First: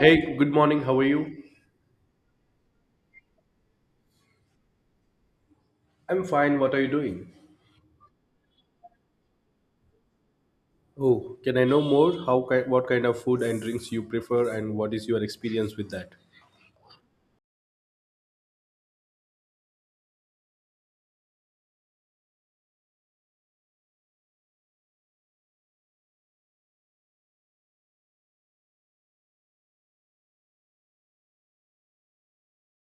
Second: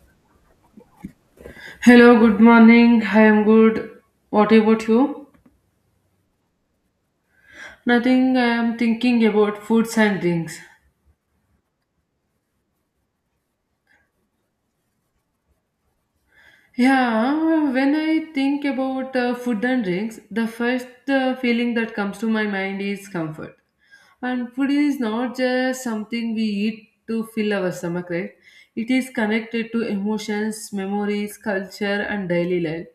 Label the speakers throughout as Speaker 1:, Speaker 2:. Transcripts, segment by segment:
Speaker 1: Hey, good morning. How are you?
Speaker 2: Hello, good morning. I am good. What about you?
Speaker 1: I'm fine. What are you doing?
Speaker 2: Nothing. I am thinking about foods and drinks.
Speaker 1: Oh, can I know more? What kind of food and drinks you prefer, and what is your experience with that?
Speaker 2: Yeah, when I think about food and drinks, the first feeling that comes to my mind is comfort. And food is not just something we eat to fill our stomach, right? It is connected to emotions, memories, culture, and daily life.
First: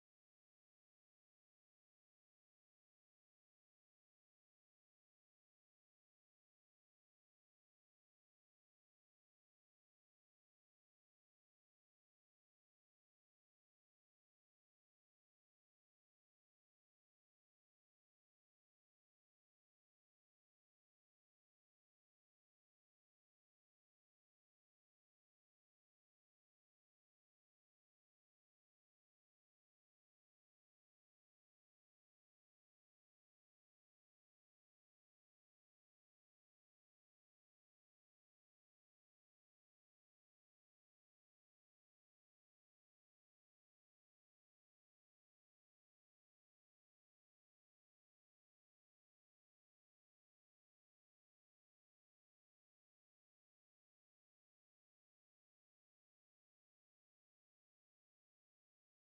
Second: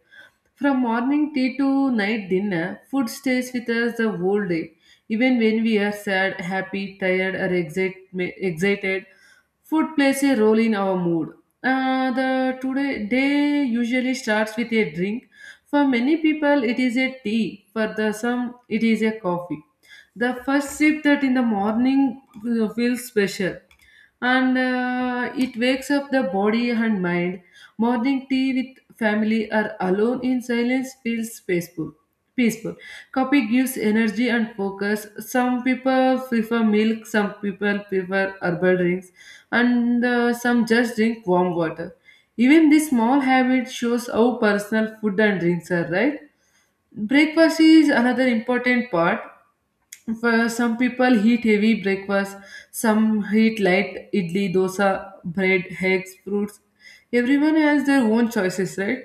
Speaker 2: From morning tea to night dinner, food stays with us the whole day. Even when we are sad, happy, tired, or excited, food plays a role in our mood. The today day usually starts with a drink. For many people, it is a tea. For the some, it is a coffee. The first sip that in the morning feels special, and it wakes up the body and mind. Morning tea with family or alone in silence feels peaceful. Peaceful. Coffee gives energy and focus. Some people prefer milk. Some people prefer herbal drinks and some just drink warm water. Even this small habit shows how personal food and drinks are, right? Breakfast is another important part. For some people eat heavy breakfast, some eat light idli, dosa, bread, eggs, fruits. Everyone has their own choices, right?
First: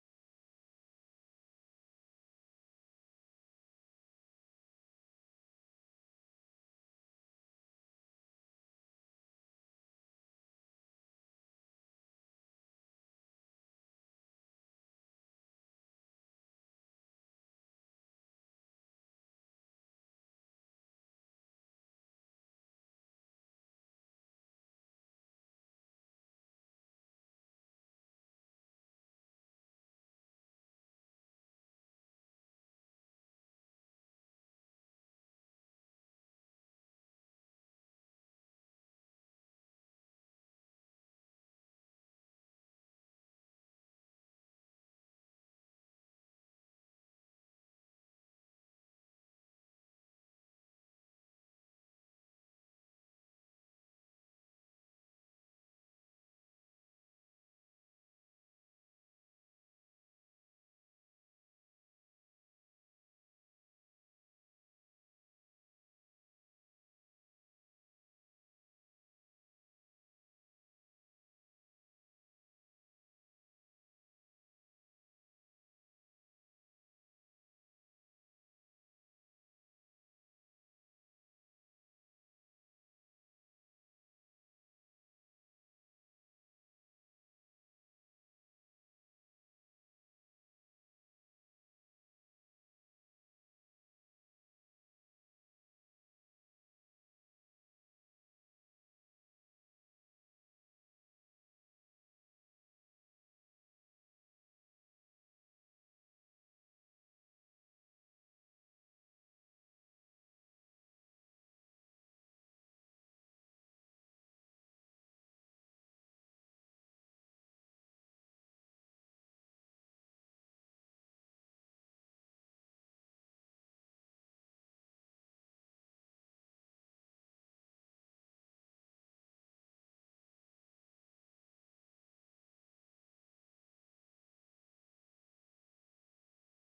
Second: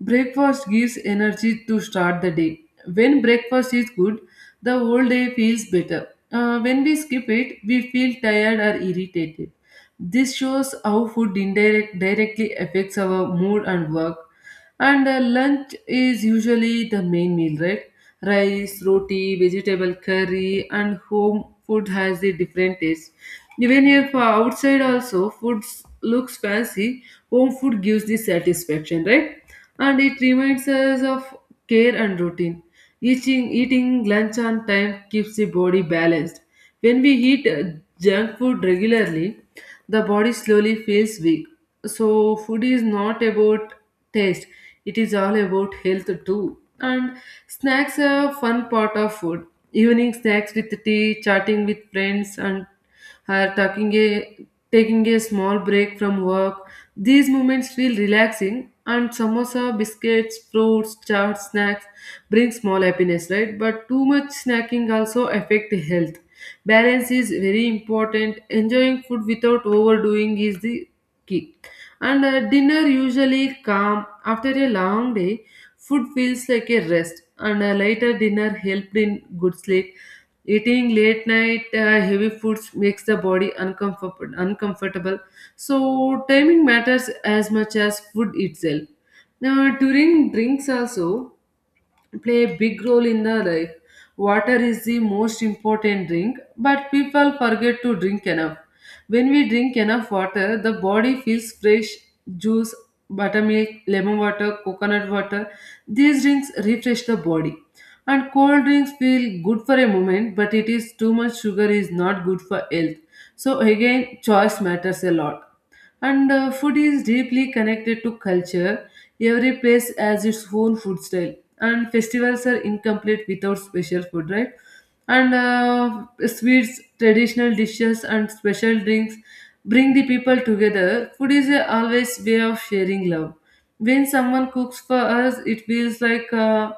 Speaker 2: Breakfast gives energy to start the day. When breakfast is good, the whole day feels better. When we skip it, we feel tired or irritated. This shows how food indirect directly affects our mood and work. And lunch is usually the main meal, right? Rice, roti, vegetable curry, and home food has a different taste. Even if outside also looks fancy, home food gives the satisfaction, right? And it reminds us of care and routine. Eating lunch on time keeps the body balanced. When we eat junk food regularly, the body slowly feels weak. So, food is not about taste, it is all about health too. And snacks are a fun part of food. Evening snacks with tea, chatting with friends, and or taking a small break from work. These moments feel relaxing, and samosa, biscuits, fruits, chaat, snacks bring small happiness, right? But too much snacking also affect health balance is very important, enjoying food without overdoing is the key. And dinner usually calm after a long day, food feels like a rest and a lighter dinner helped in good sleep. Eating late night heavy foods makes the body uncomfortable, so timing matters as much as food itself. Now during drinks also play a big role in the life. Water is the most important drink, but people forget to drink enough. When we drink enough water, the body feels fresh. Juice, buttermilk, lemon water, coconut water. These drinks refresh the body. And cold drinks feel good for a moment, but it is too much sugar is not good for health. So again, choice matters a lot. And food is deeply connected to culture. Every place has its own food style, and festivals are incomplete without special food, right? And sweets, traditional dishes, and special drinks bring the people together. Food is a always way of sharing love. When someone cooks for us, it feels like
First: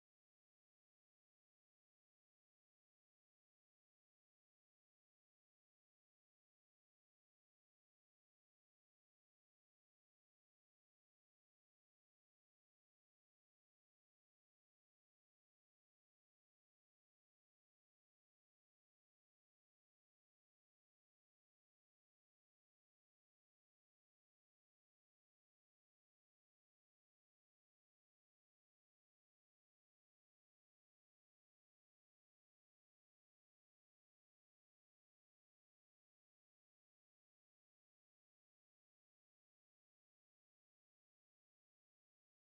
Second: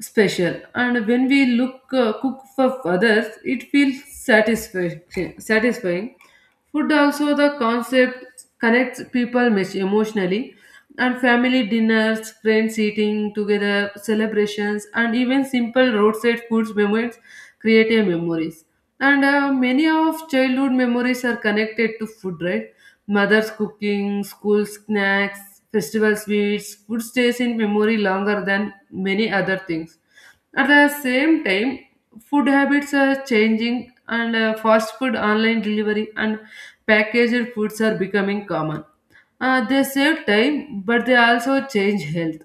Speaker 2: special, and when we look cook for others, it feels satisfying. Satisfying. Food also the concept connects people much emotionally, and family dinners, friends eating together, celebrations, and even simple roadside foods moments create a memories. And many of childhood memories are connected to food, right? Mother's cooking, school snacks, festival sweets, food stays in memory longer than many other things. At the same time, food habits are changing, and fast food, online delivery, and packaged foods are becoming common. They save time, but they also change health.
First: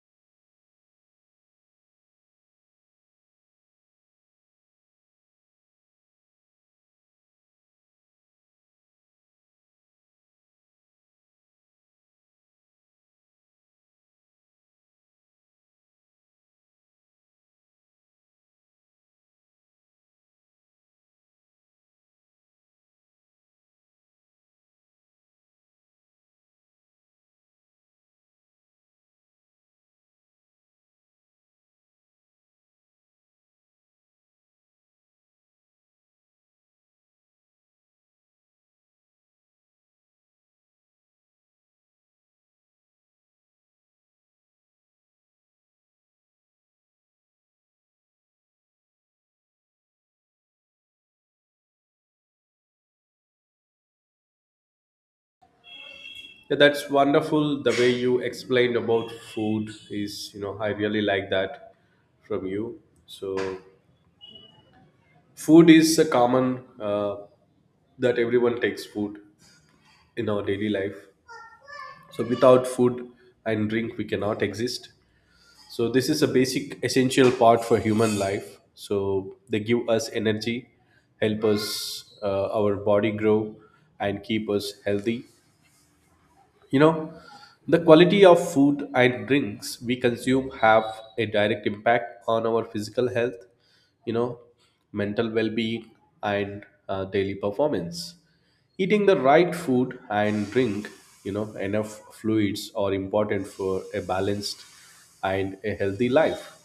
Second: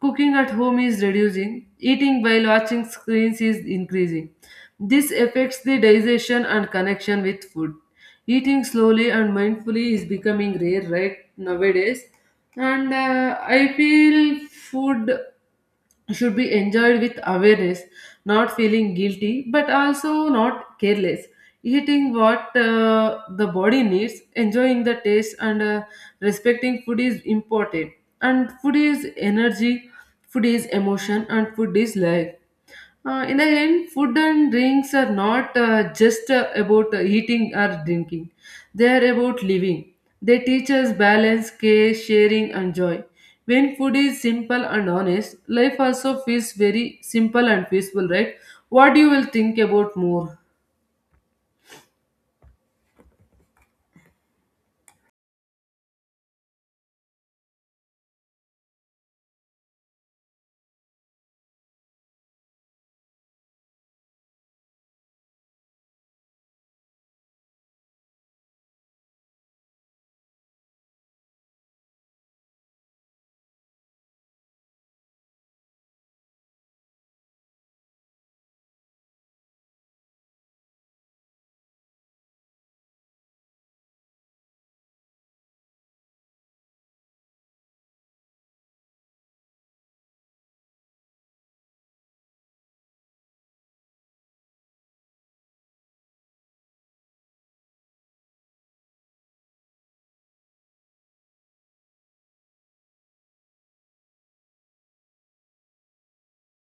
Speaker 2: Cooking at home is reducing, eating while watching screens is increasing. This affects the digestion and connection with food. Eating slowly and mindfully is becoming rare right nowadays, and I feel food should be enjoyed with awareness, not feeling guilty, but also not careless, eating what the body needs, enjoying the taste, and respecting food is important. And food is energy, food is emotion, and food is life. In the end, food and drinks are not just about eating or drinking. They are about living. They teach us balance, care, sharing, and joy. When food is simple and honest, life also feels very simple and peaceful, right? What do you will think about more?
Speaker 1: Yeah, that's wonderful. The way you explained about food is, I really like that from you. So, food is a common that everyone takes food in our daily life. So, without food and drink, we cannot exist. So this is a basic essential part for human life. So they give us energy, help us our body grow and keep us healthy. You know, the quality of food and drinks we consume have a direct impact on our physical health, you know, mental well-being and daily performance. Eating the right food and drink, enough fluids are important for a balanced and a healthy life.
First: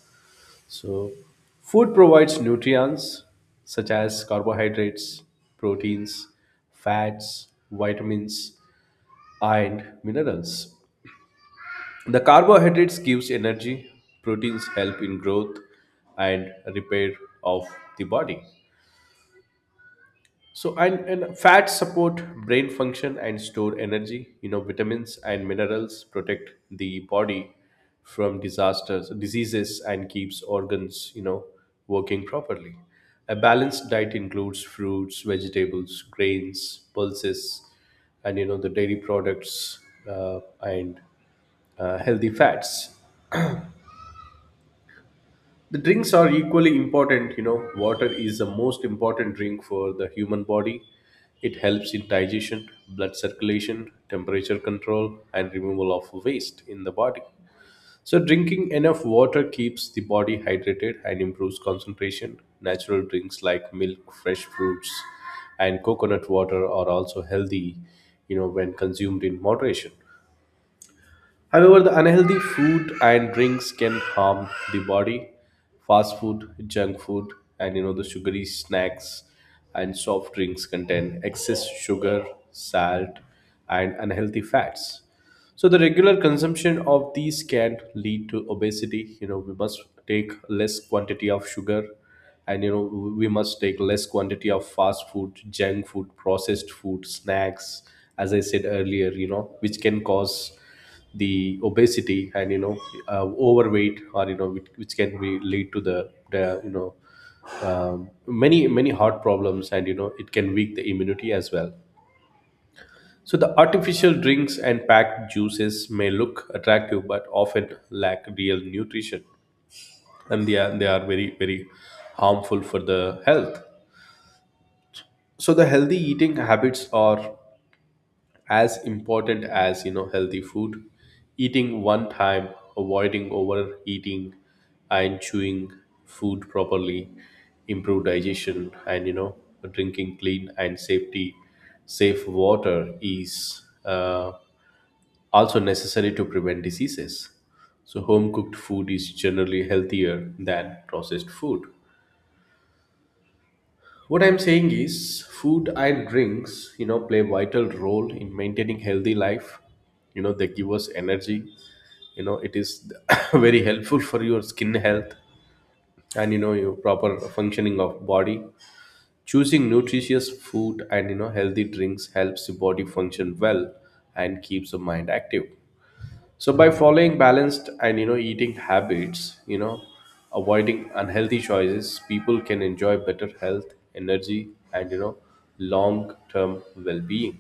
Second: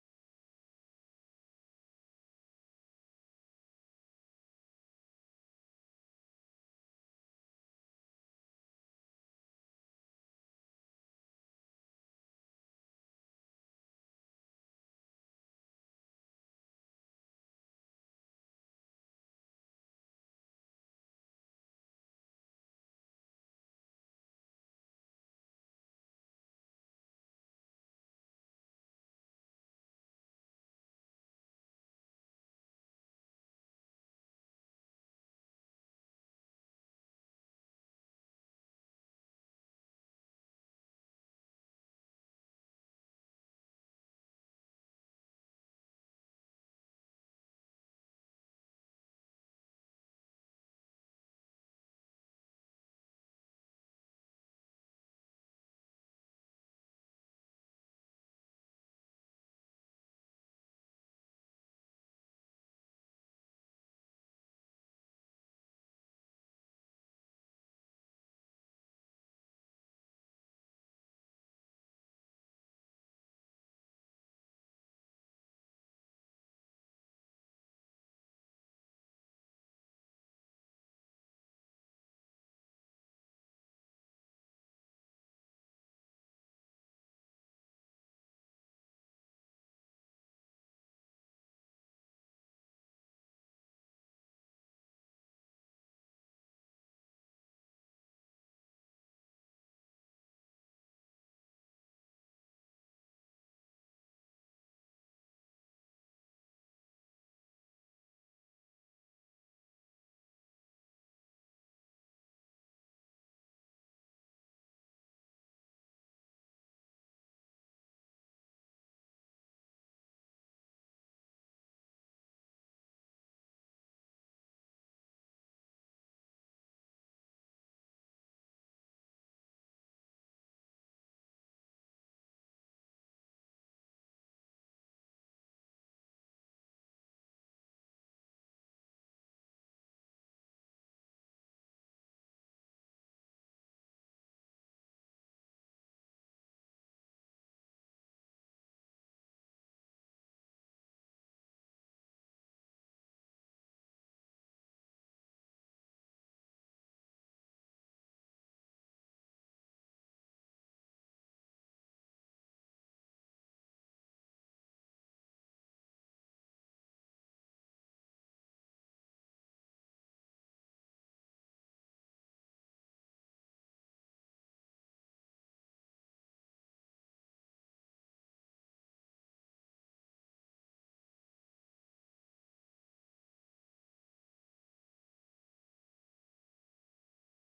Speaker 1: So, food provides nutrients such as carbohydrates, proteins, fats, vitamins, and minerals. The carbohydrates gives energy, proteins help in growth and repair of the body. So, and fats support brain function and store energy. You know, vitamins and minerals protect the body from disasters, diseases, and keeps organs, working properly. A balanced diet includes fruits, vegetables, grains, pulses, and you know the dairy products and healthy fats. The drinks are equally important, you know. Water is the most important drink for the human body. It helps in digestion, blood circulation, temperature control, and removal of waste in the body. So, drinking enough water keeps the body hydrated and improves concentration. Natural drinks like milk, fresh fruits, and coconut water are also healthy, when consumed in moderation. However, the unhealthy food and drinks can harm the body. Fast food, junk food, and you know the sugary snacks and soft drinks contain excess sugar, salt, and unhealthy fats. So the regular consumption of these can lead to obesity. You know, we must take less quantity of sugar, and you know, we must take less quantity of fast food, junk food, processed food, snacks. As I said earlier, you know, which can cause the obesity and you know overweight, or you know, which can be lead to the many heart problems, and you know, it can weak the immunity as well. So the artificial drinks and packed juices may look attractive but often lack real nutrition and they are very harmful for the health. So the healthy eating habits are as important as you know healthy food. Eating one time, avoiding overeating and chewing food properly, improve digestion and you know drinking clean and safe water is also necessary to prevent diseases. So, home cooked food is generally healthier than processed food. What I'm saying is, food and drinks, play vital role in maintaining healthy life. You know, they give us energy. You know, it is very helpful for your skin health and you know your proper functioning of body. Choosing nutritious food and you know healthy drinks helps the body function well and keeps the mind active. So by following balanced and you know eating habits, avoiding unhealthy choices, people can enjoy better health, energy, and you know long-term well-being.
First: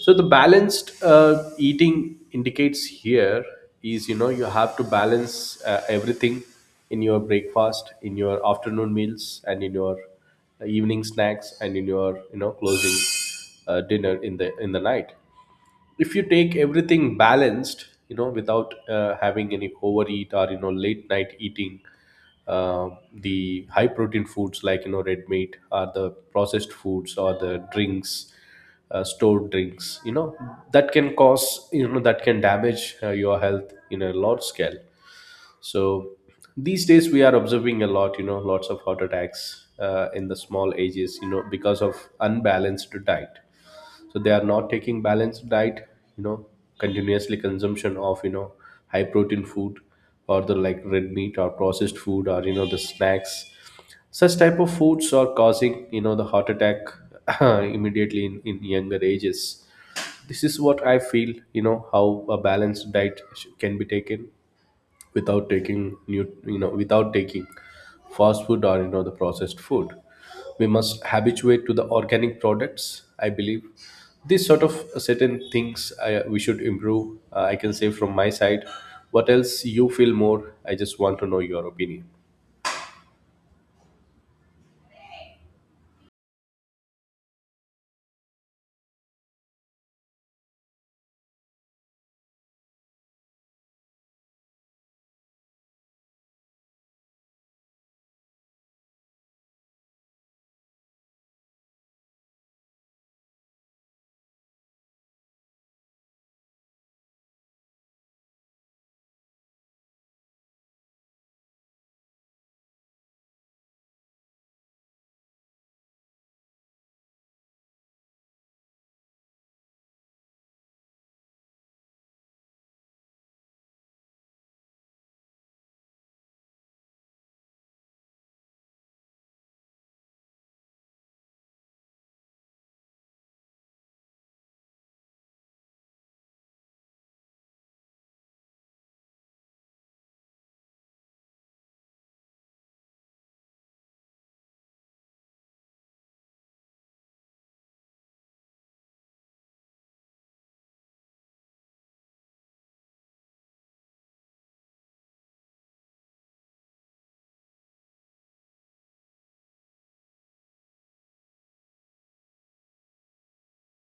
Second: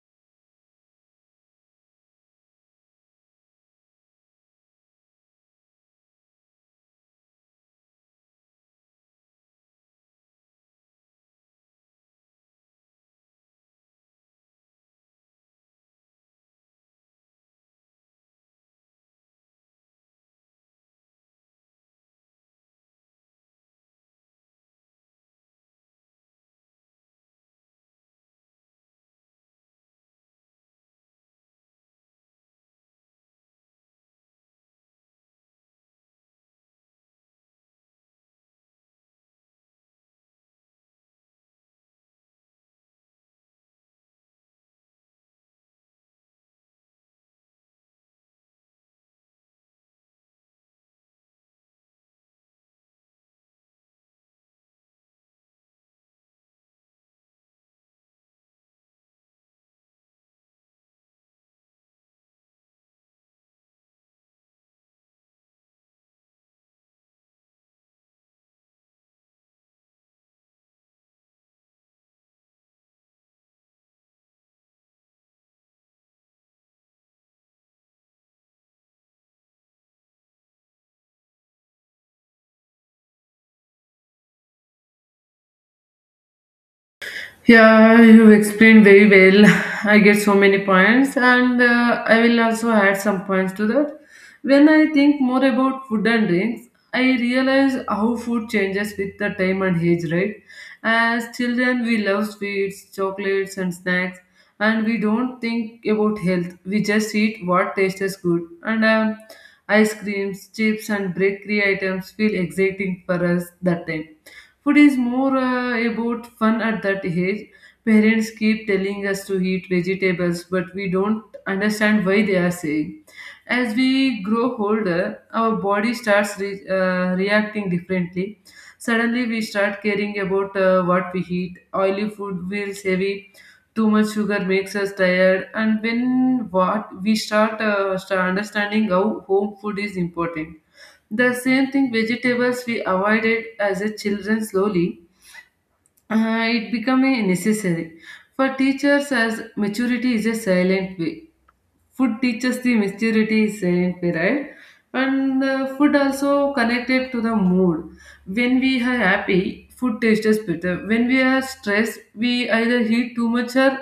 Speaker 1: So the balanced eating indicates here is you know you have to balance everything in your breakfast, in your afternoon meals, and in your evening snacks, and in your you know closing dinner in the night. If you take everything balanced, you know, without having any overeat or you know late night eating uh, the high protein foods like you know red meat or the processed foods or the drinks, stored drinks, you know, that can cause you know that can damage your health in a large scale. So these days we are observing a lot, you know, lots of heart attacks in the small ages, you know, because of unbalanced diet. So they are not taking balanced diet, you know, continuously consumption of you know high protein food or the like red meat or processed food or you know the snacks. Such type of foods are causing you know the heart attack immediately in younger ages. This is what I feel, you know, how a balanced diet can be taken without taking new you know without taking fast food or you know the processed food. We must habituate to the organic products, I believe. This sort of certain things we should improve. I can say from my side. What else you feel more? I just want to know your opinion.
Speaker 2: Yeah, you explained very well. I get so many points, and I will also add some points to that. When I think more about food and drinks, I realize how food changes with the time and age, right? As children, we love sweets, chocolates, and snacks, and we don't think about health. We just eat what tastes good. And ice creams, chips, and bakery items feel exciting for us that time. Food is more about fun at that age. Parents keep telling us to eat vegetables, but we don't understand why they are saying. As we grow older, our body starts reacting differently. Suddenly, we start caring about what we eat. Oily food feels heavy. Too much sugar makes us tired. And when what we start, start understanding how home food is important, the same thing vegetables we avoided as a children slowly, it became a necessary. For teachers as maturity is a silent way, food teaches the maturity saying right, and food also connected to the mood. When we are happy, food tastes better. When we are stressed we either eat too much or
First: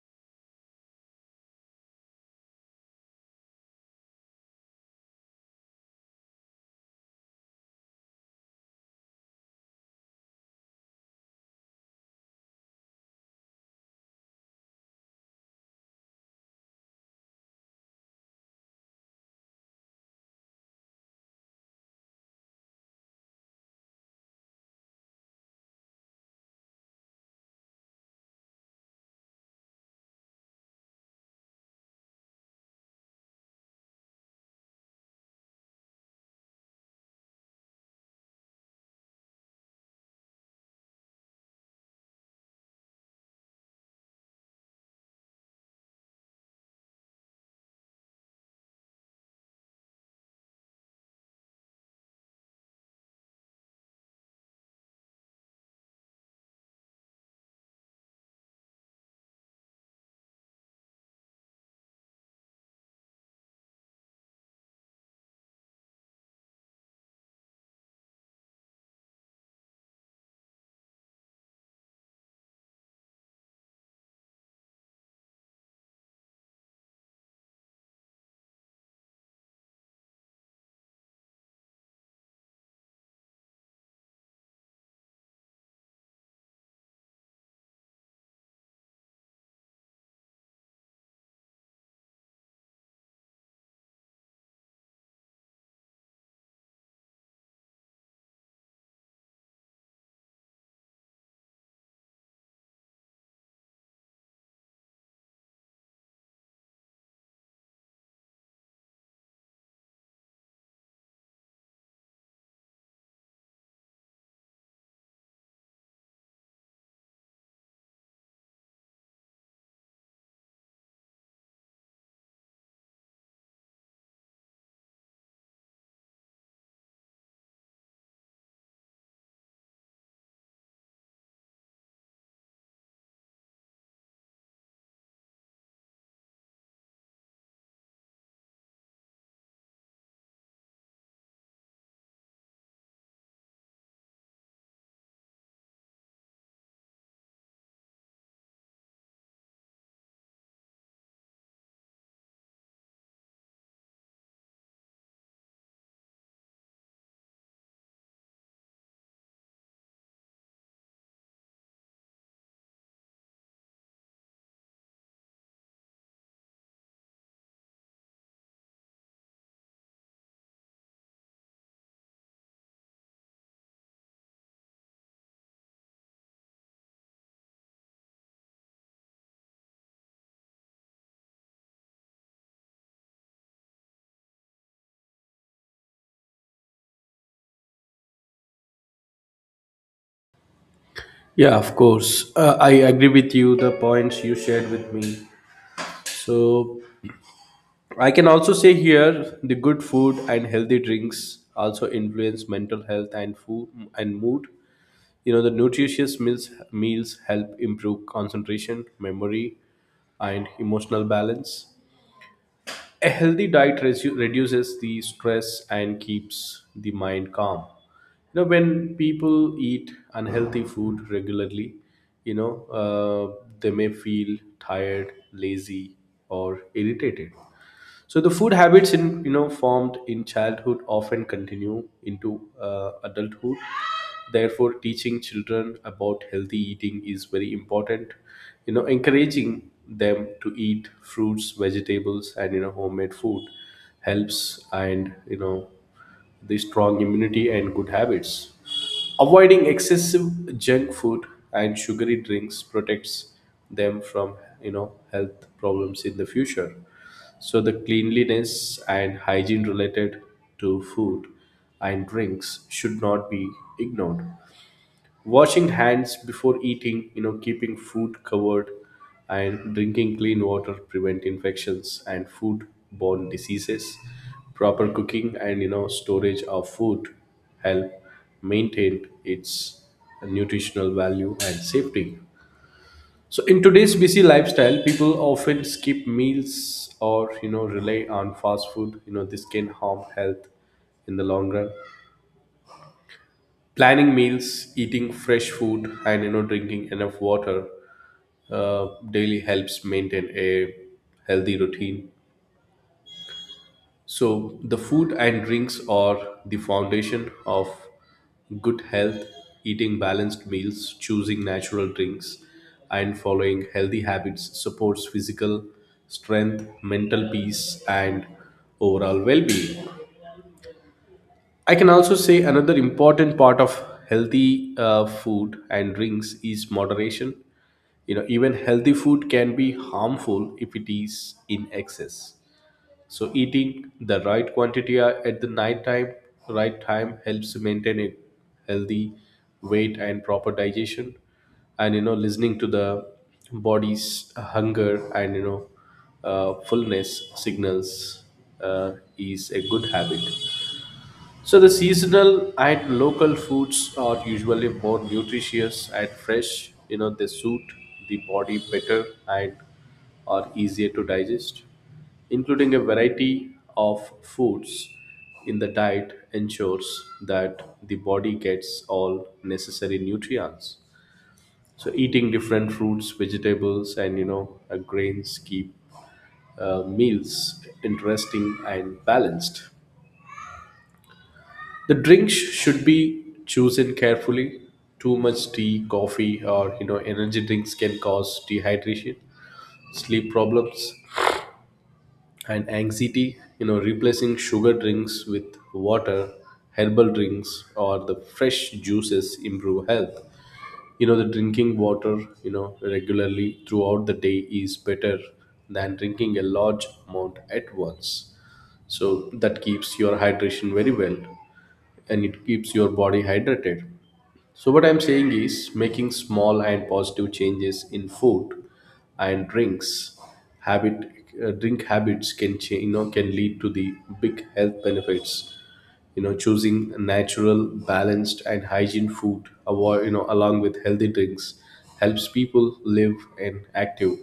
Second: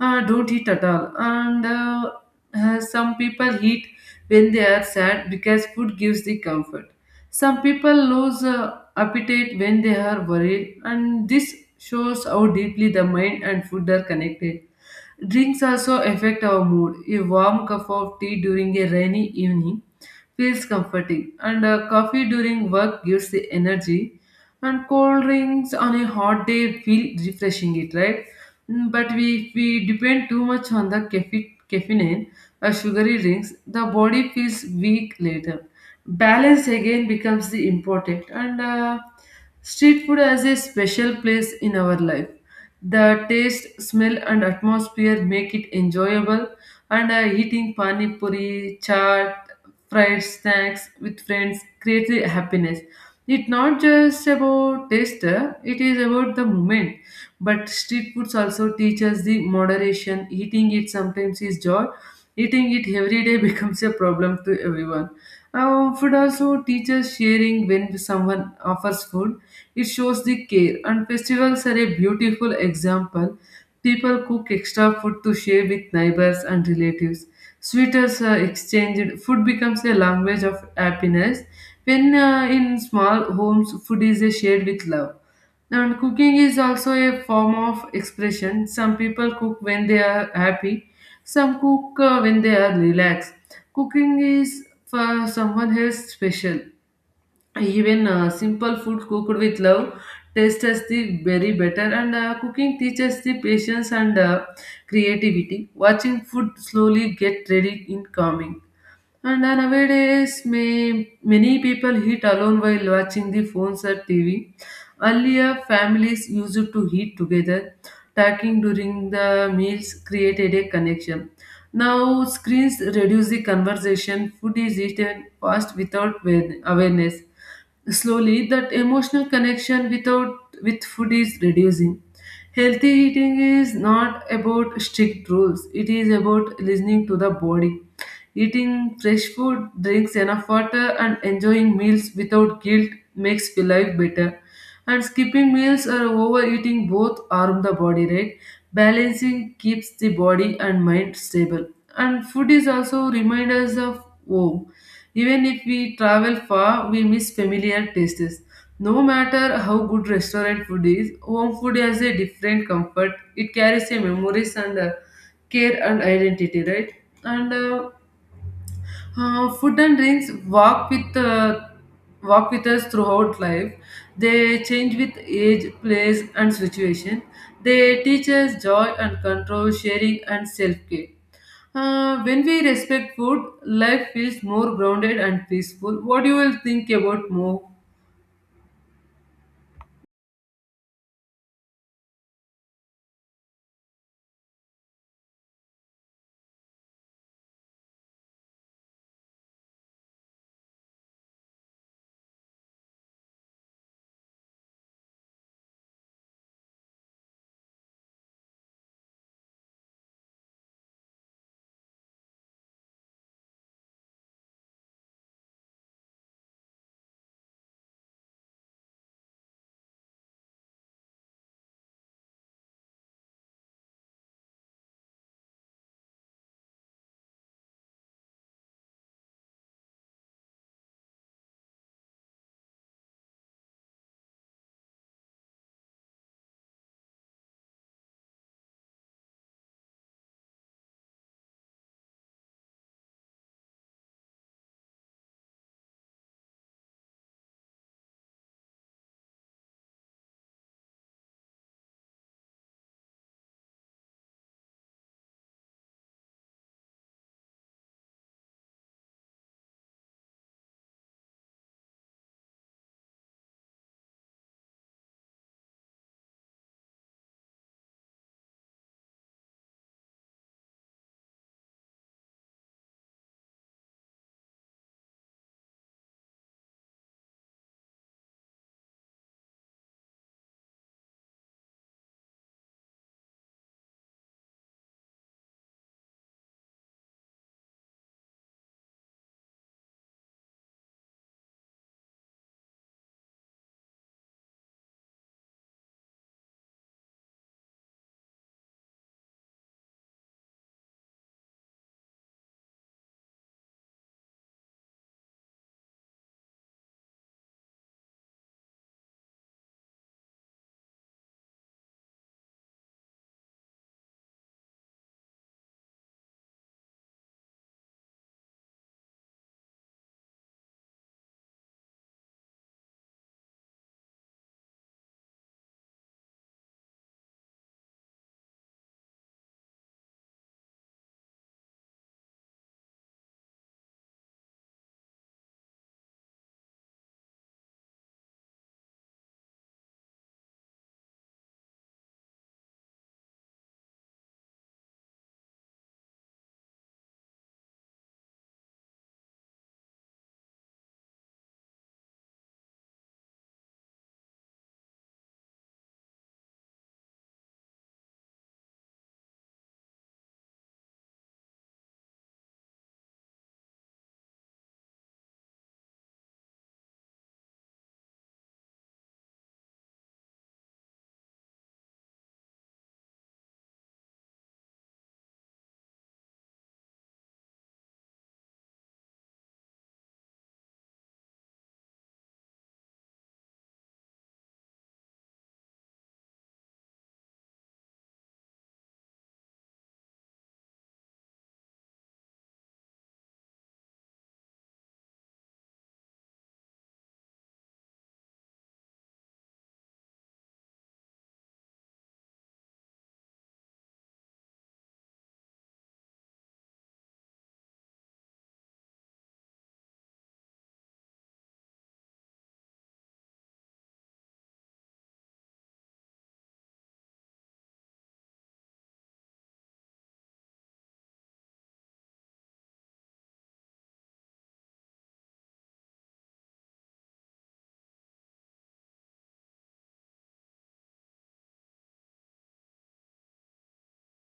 Speaker 2: don't eat at all, and some people eat when they are sad because food gives the comfort. Some people lose appetite when they are worried, and this shows how deeply the mind and food are connected. Drinks also affect our mood. A warm cup of tea during a rainy evening feels comforting, and coffee during work gives the energy, and cold drinks on a hot day feel refreshing. It right, mm, but we if we depend too much on the caffeine, caffeine, or sugary drinks, the body feels weak later. Balance again becomes the important, and street food has a special place in our life. The taste, smell, and atmosphere make it enjoyable. And eating pani puri, chaat, fried snacks with friends creates a happiness. It's not just about taste, it is about the moment. But street foods also teach us the moderation. Eating it sometimes is joy. Eating it every day becomes a problem to everyone. Food also teaches sharing when someone offers food. It shows the care, and festivals are a beautiful example. People cook extra food to share with neighbors and relatives. Sweeters are exchanged. Food becomes a language of happiness. When in small homes, food is shared with love. And cooking is also a form of expression. Some people cook when they are happy, some cook when they are relaxed. Cooking is for someone else special. Even simple food cooked with love tastes the very better, and cooking teaches the patience and creativity. Watching food slowly get ready in calming. And nowadays, may, many people eat alone while watching the phones or TV. Earlier, families used to eat together. Talking during the meals created a connection. Now, screens reduce the conversation. Food is eaten fast without awareness. Slowly, that emotional connection without with food is reducing. Healthy eating is not about strict rules. It is about listening to the body. Eating fresh food, drinks enough water, and enjoying meals without guilt makes your life better. And skipping meals or overeating both harm the body, right? Balancing keeps the body and mind stable. And food is also reminders of home. Even if we travel far, we miss familiar tastes. No matter how good restaurant food is, home food has a different comfort. It carries a memories and care and identity, right? And food and drinks walk with walk with us throughout life. They change with age, place, and situation. They teach us joy and control, sharing, and self care. When we respect food, life feels more grounded and peaceful. What do you will think about more?
Speaker 1: Yeah, of course, I agree with you the points you shared with me. So I can also say here, the good food and healthy drinks also influence mental health and food and mood. You know, the nutritious meals, help improve concentration, memory, and emotional balance. A healthy diet reduces the stress and keeps the mind calm. You know, when people eat unhealthy food regularly, they may feel tired, lazy, or irritated. So the food habits in you know formed in childhood often continue into adulthood. Therefore teaching children about healthy eating is very important, you know, encouraging them to eat fruits, vegetables, and you know homemade food helps, and you know the strong immunity and good habits. Avoiding excessive junk food and sugary drinks protects them from you know health problems in the future. So the cleanliness and hygiene related to food and drinks should not be ignored. Washing hands before eating, keeping food covered and drinking clean water prevent infections and food-borne diseases. Proper cooking and you know storage of food help maintain its nutritional value and safety. So in today's busy lifestyle, people often skip meals or you know rely on fast food. You know this can harm health in the long run. Planning meals, eating fresh food, and you know drinking enough water daily helps maintain a healthy routine. So the food and drinks are the foundation of good health. Eating balanced meals, choosing natural drinks, and following healthy habits supports physical strength, mental peace, and overall well-being. I can also say another important part of healthy food and drinks is moderation. You know, even healthy food can be harmful if it is in excess. So, eating the right quantity at the right time helps to maintain a healthy weight and proper digestion. And you know, listening to the body's hunger and fullness signals is a good habit. So the seasonal and local foods are usually more nutritious and fresh. You know, they suit the body better and are easier to digest. Including a variety of foods in the diet ensures that the body gets all necessary nutrients. So eating different fruits, vegetables, and grains keep meals interesting and balanced. The drinks should be chosen carefully. Too much tea, coffee, or energy drinks can cause dehydration, sleep problems, and anxiety. You know, replacing sugar drinks with water, herbal drinks, or the fresh juices improve health. You know, the drinking water, you know, regularly throughout the day is better than drinking a large amount at once. So that keeps your hydration very well, and it keeps your body hydrated. So, what I'm saying is making small and positive changes in food and drinks habit, drink habits can change you know can lead to the big health benefits. You know, choosing natural, balanced, and hygiene food avoid you know along with healthy drinks helps people live an active,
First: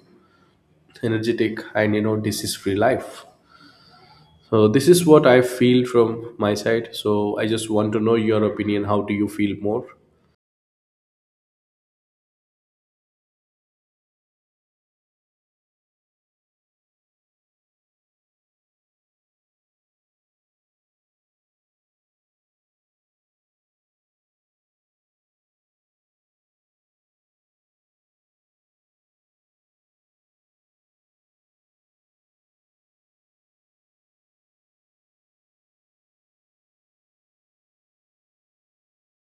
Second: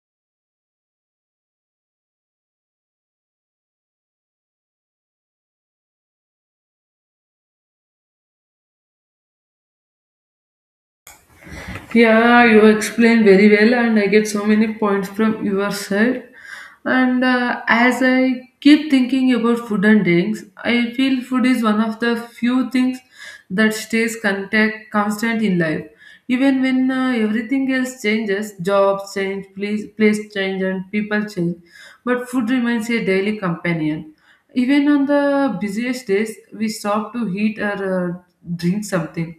Speaker 1: energetic, and you know disease free life. So this is what I feel from my side. So I just want to know your opinion how do you feel more.
Speaker 2: Yeah, you explained very well, and I get so many points from your side. And as I keep thinking about food and drinks, I feel food is one of the few things that stays contact, constant in life. Even when everything else changes, jobs change, place change, and people change, but food remains a daily companion. Even on the busiest days, we stop to eat or drink something.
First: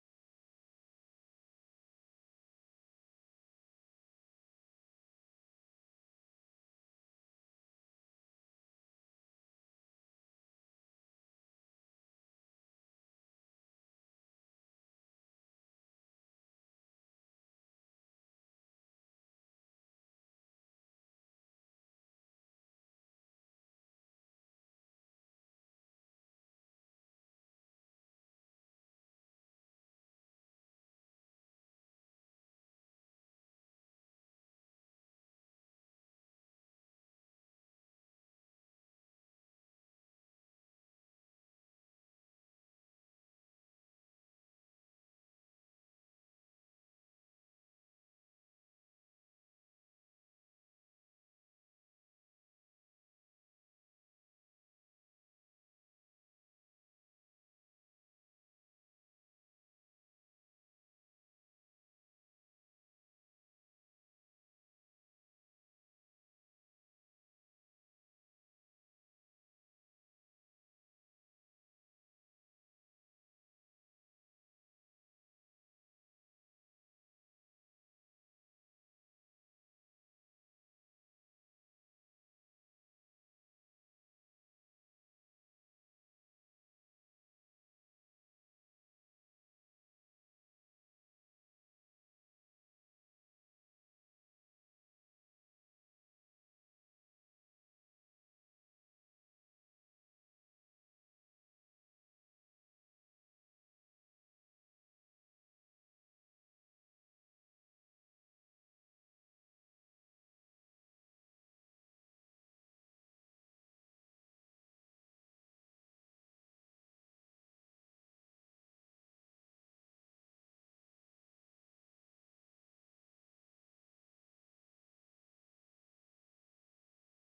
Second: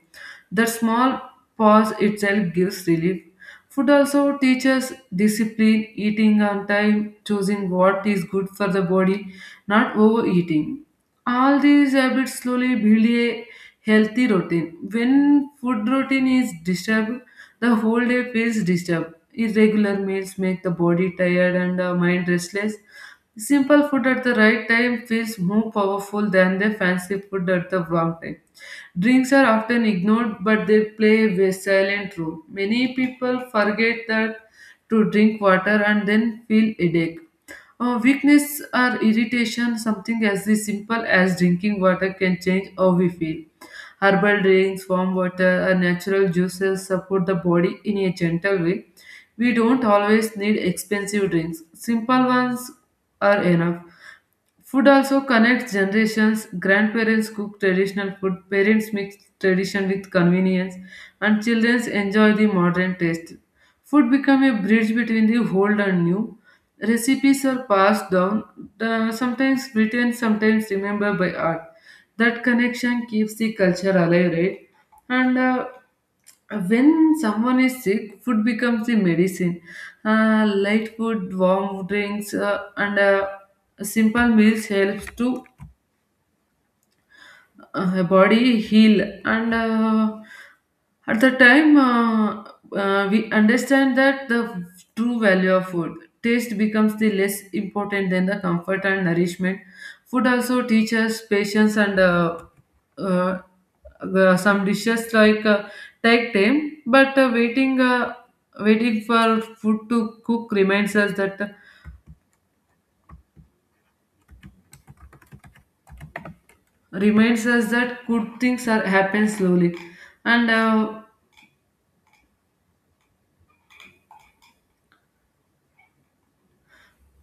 Speaker 2: The small pause itself gives relief. Food also teaches discipline, eating on time, choosing what is good for the body, not overeating. All these habits slowly build a healthy routine. When food routine is disturbed, the whole day feels disturbed. Irregular meals make the body tired and the mind restless. Simple food at the right time feels more powerful than the fancy food at the wrong time. Drinks are often ignored, but they play a silent role. Many people forget that to drink water and then feel headache. Weakness or irritation, something as the simple as drinking water can change how we feel. Herbal drinks, warm water, or natural juices support the body in a gentle way. We don't always need expensive drinks. Simple ones are enough. Food also connects generations. Grandparents cook traditional food, parents mix tradition with convenience, and children enjoy the modern taste. Food becomes a bridge between the old and new. Recipes are passed down, sometimes written, sometimes remembered by art. That connection keeps the culture alive, right? And when someone is sick, food becomes the medicine. Light food, warm drinks, and simple meals helps to her body heal and at the time we understand that the true value of food taste becomes the less important than the comfort and nourishment food also teaches patience and uh, some dishes like take time but waiting for food to cook reminds us that good things are happen slowly and uh,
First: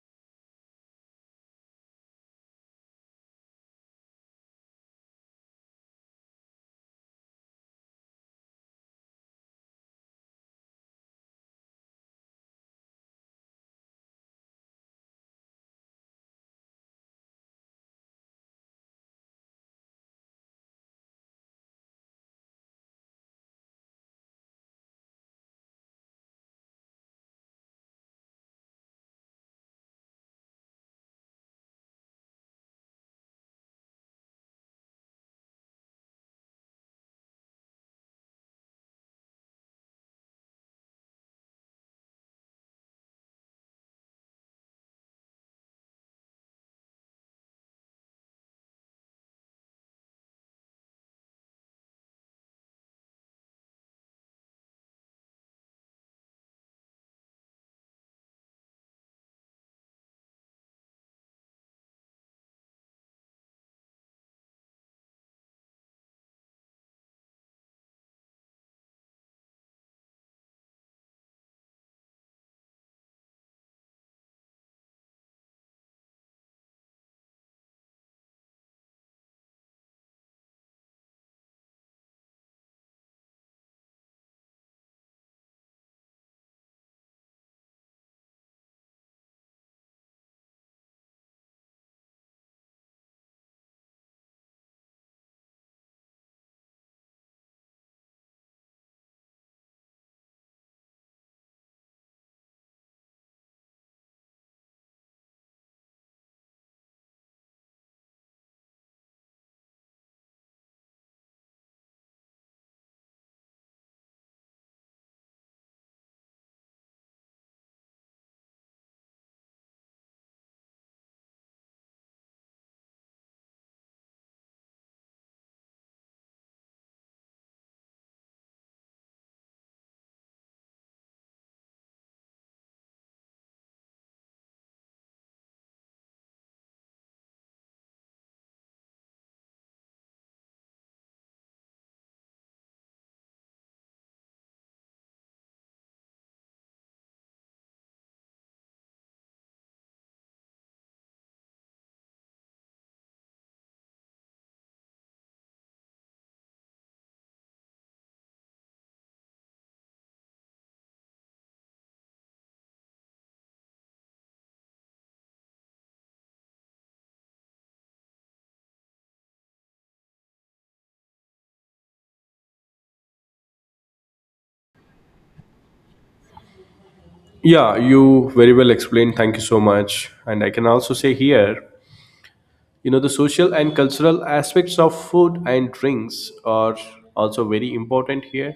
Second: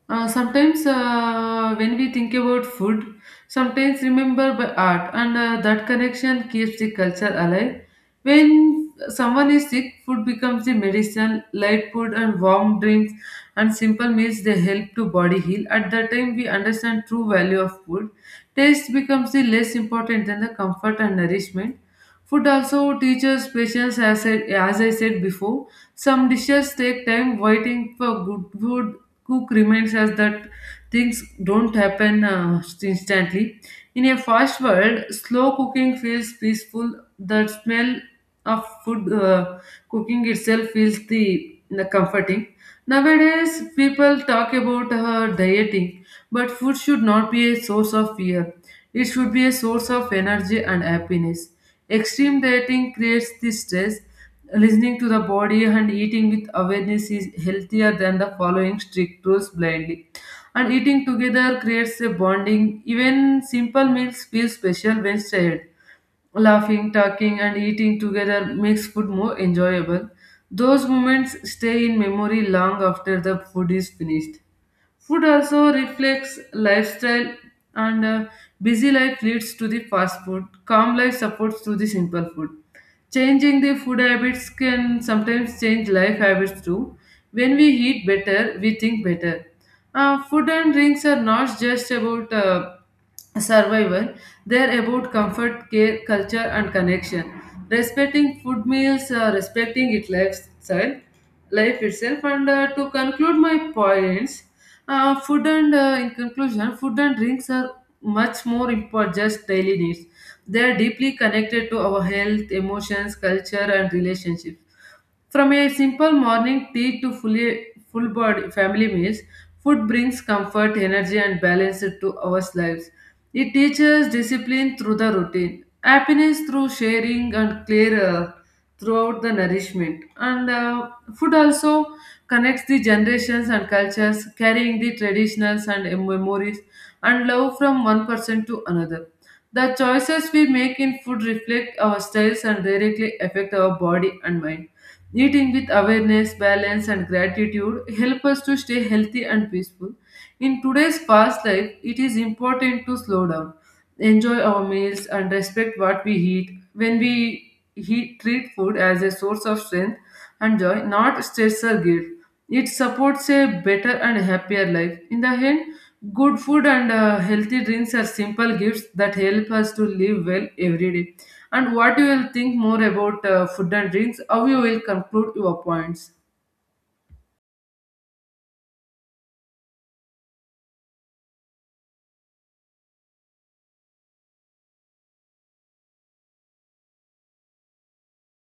Speaker 2: Uh, sometimes when we think about food, sometimes remember by art, and that connection keeps the culture alive. When someone is sick, food becomes the medicine. Light food and warm drinks and simple meals they help to body heal. At that time, we understand true value of food. Taste becomes the less important than the comfort and nourishment. Food also teaches patience, as I said before. Some dishes take time waiting for good food cook reminds us that things don't happen instantly. In a fast world, slow cooking feels peaceful. The smell of food cooking itself feels the comforting. Nowadays, people talk about dieting, but food should not be a source of fear. It should be a source of energy and happiness. Extreme dieting creates this stress. Listening to the body and eating with awareness is healthier than the following strict rules blindly. And eating together creates a bonding. Even simple meals feel special when shared. Laughing, talking, and eating together makes food more enjoyable. Those moments stay in memory long after the food is finished. Food also reflects lifestyle, and busy life leads to the fast food. Calm life supports to the simple food. Changing the food habits can sometimes change life habits too. When we eat better, we think better. Food and drinks are not just about survival, they are about comfort, care, culture, and connection. Respecting food meals, respecting its lifestyle, life itself. And to conclude my points, food and in conclusion, food and drinks are much more important just daily needs. They are deeply connected to our health, emotions, culture, and relationships. From a simple morning tea to fully full body family meals, food brings comfort, energy, and balance to our lives. It teaches discipline through the routine, happiness through sharing, and clear throughout the nourishment. And food also connects the generations and cultures, carrying the traditions and memories and love from one person to another. The choices we make in food reflect our styles and directly affect our body and mind. Eating with awareness, balance, and gratitude help us to stay healthy and peaceful. In today's fast life, it is important to slow down, enjoy our meals, and respect what we eat. When we eat, treat food as a source of strength and joy, not stress or guilt. It supports a better and happier life. In the end, good food and healthy drinks are simple gifts that help us to live well every day. And what you will think more about food and drinks, how you will conclude your points.
Speaker 1: Yeah, you very well explained. Thank you so much. And I can also say here, you know, the social and cultural aspects of food and drinks are also very important here.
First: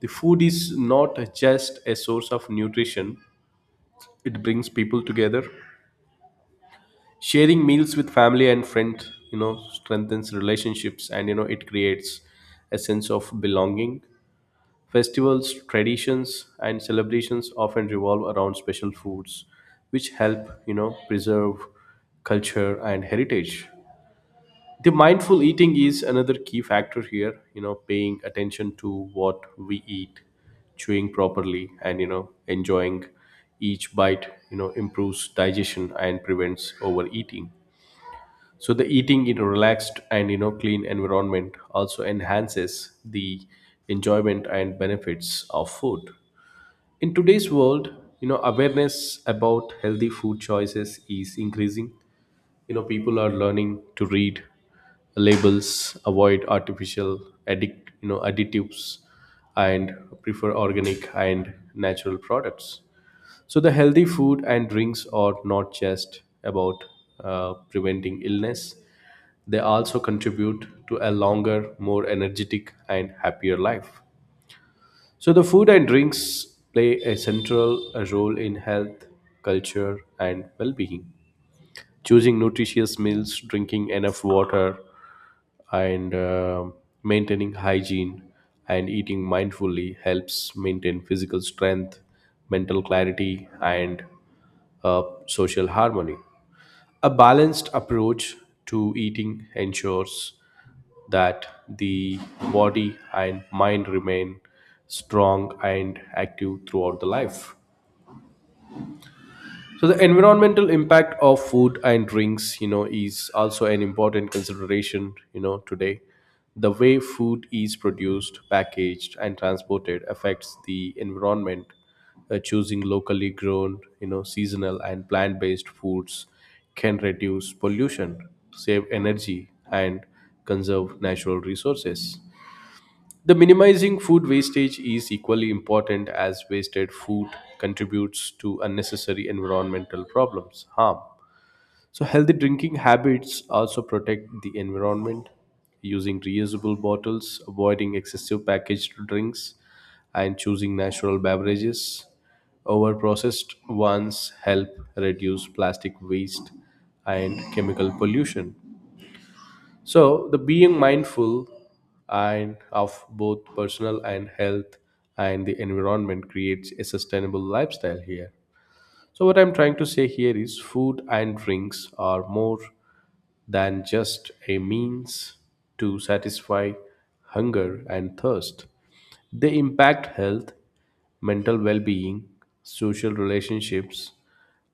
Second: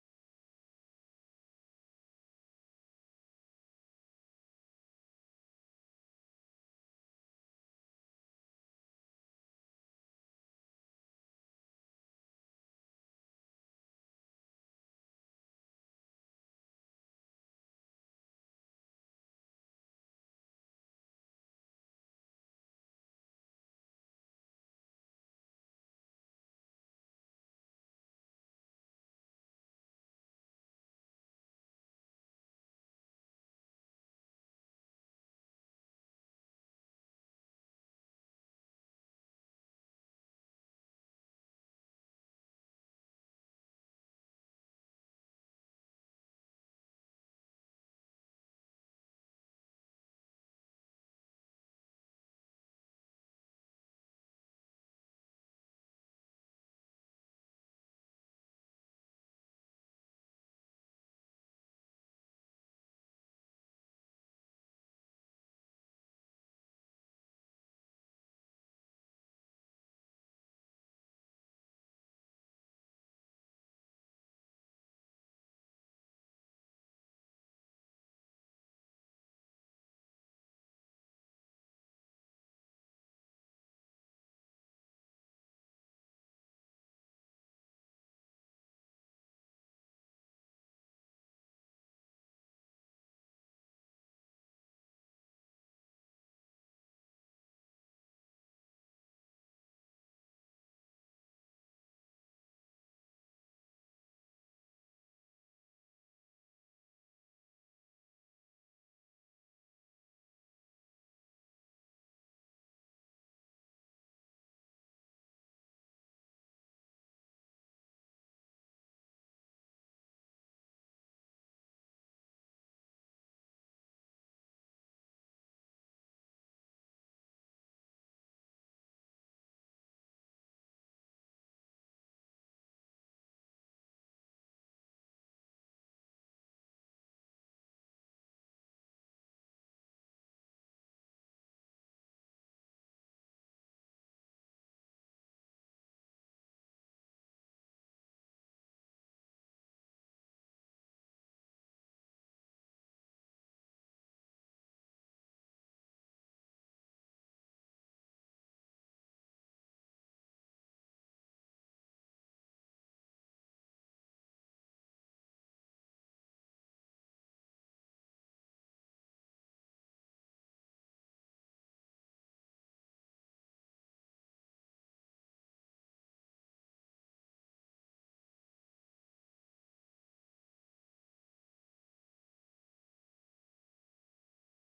Speaker 1: The food is not just a source of nutrition, it brings people together. Sharing meals with family and friends, you know, strengthens relationships and, you know, it creates a sense of belonging. Festivals, traditions, and celebrations often revolve around special foods, which help, preserve culture and heritage. The mindful eating is another key factor here, you know, paying attention to what we eat, chewing properly, and, enjoying each bite, improves digestion and prevents overeating. So the eating in a relaxed and you know clean environment also enhances the enjoyment and benefits of food. In today's world, awareness about healthy food choices is increasing. You know, people are learning to read labels, avoid artificial you know, additives, and prefer organic and natural products. So the healthy food and drinks are not just about preventing illness; they also contribute to a longer, more energetic, and happier life. So the food and drinks play a central role in health, culture, and well-being. Choosing nutritious meals, drinking enough water, and maintaining hygiene and eating mindfully helps maintain physical strength, mental clarity, and social harmony. A balanced approach to eating ensures that the body and mind remain strong and active throughout the life. So the environmental impact of food and drinks, is also an important consideration, you know, today. The way food is produced, packaged, and transported affects the environment. Choosing locally grown, seasonal and plant-based foods can reduce pollution, save energy, and conserve natural resources. The minimizing food wastage is equally important as wasted food contributes to unnecessary environmental problems, harm. So, healthy drinking habits also protect the environment, using reusable bottles, avoiding excessive packaged drinks, and choosing natural beverages over processed ones help reduce plastic waste and chemical pollution. So the being mindful and of both personal and health and the environment creates a sustainable lifestyle here. So, what I'm trying to say here is food and drinks are more than just a means to satisfy hunger and thirst. They impact health, mental well being, social relationships,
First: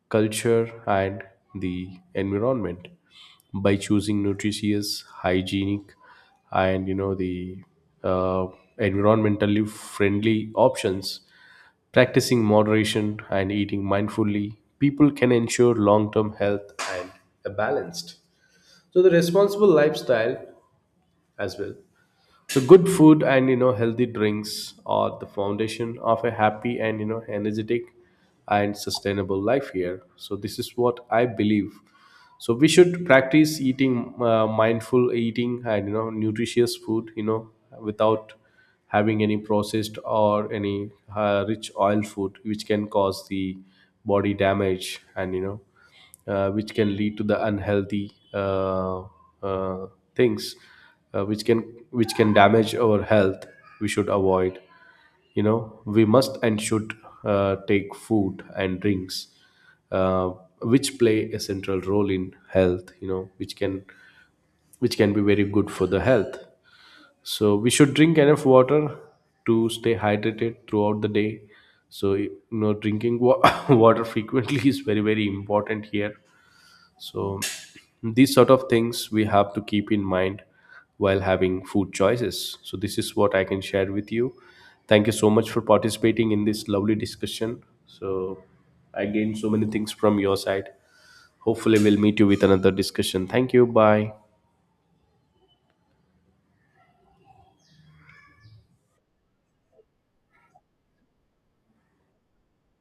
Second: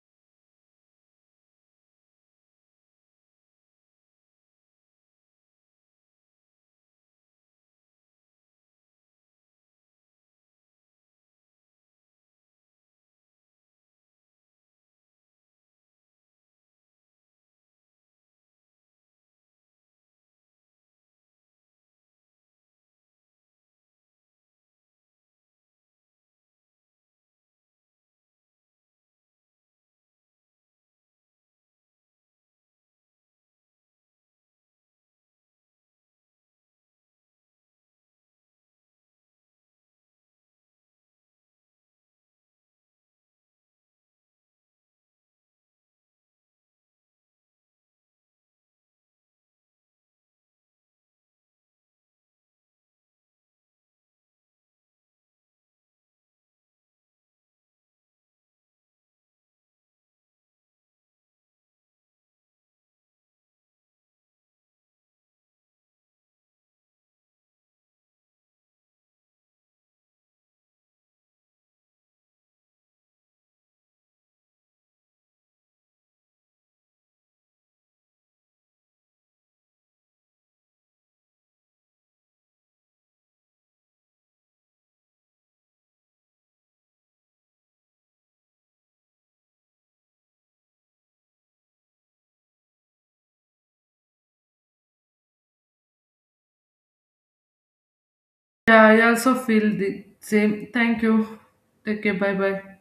Speaker 1: culture, and the environment. By choosing nutritious, hygienic, and you know the uh, environmentally friendly options, practicing moderation and eating mindfully, people can ensure long term health and a balanced. So, the responsible lifestyle as well. So, good food and you know, healthy drinks are the foundation of a happy and you know, energetic and sustainable life here. So, this is what I believe. So we should practice eating mindful eating and you know nutritious food, you know, without having any processed or any rich oil food which can cause the body damage, and you know which can lead to the unhealthy uh, things uh, which can which can damage our health. We should avoid, you know, we must and should take food and drinks uh, which play a central role in health, you know, which can be very good for the health. So we should drink enough water to stay hydrated throughout the day. So you know drinking water frequently is very important here. So, these sort of things we have to keep in mind while having food choices. So, this is what I can share with you. Thank you so much for participating in this lovely discussion. So, I gained so many things from your side. Hopefully, we'll meet you with another discussion. Thank you. Bye.
Speaker 2: Yeah, I also feel the same. Thank you. Take care. Bye bye.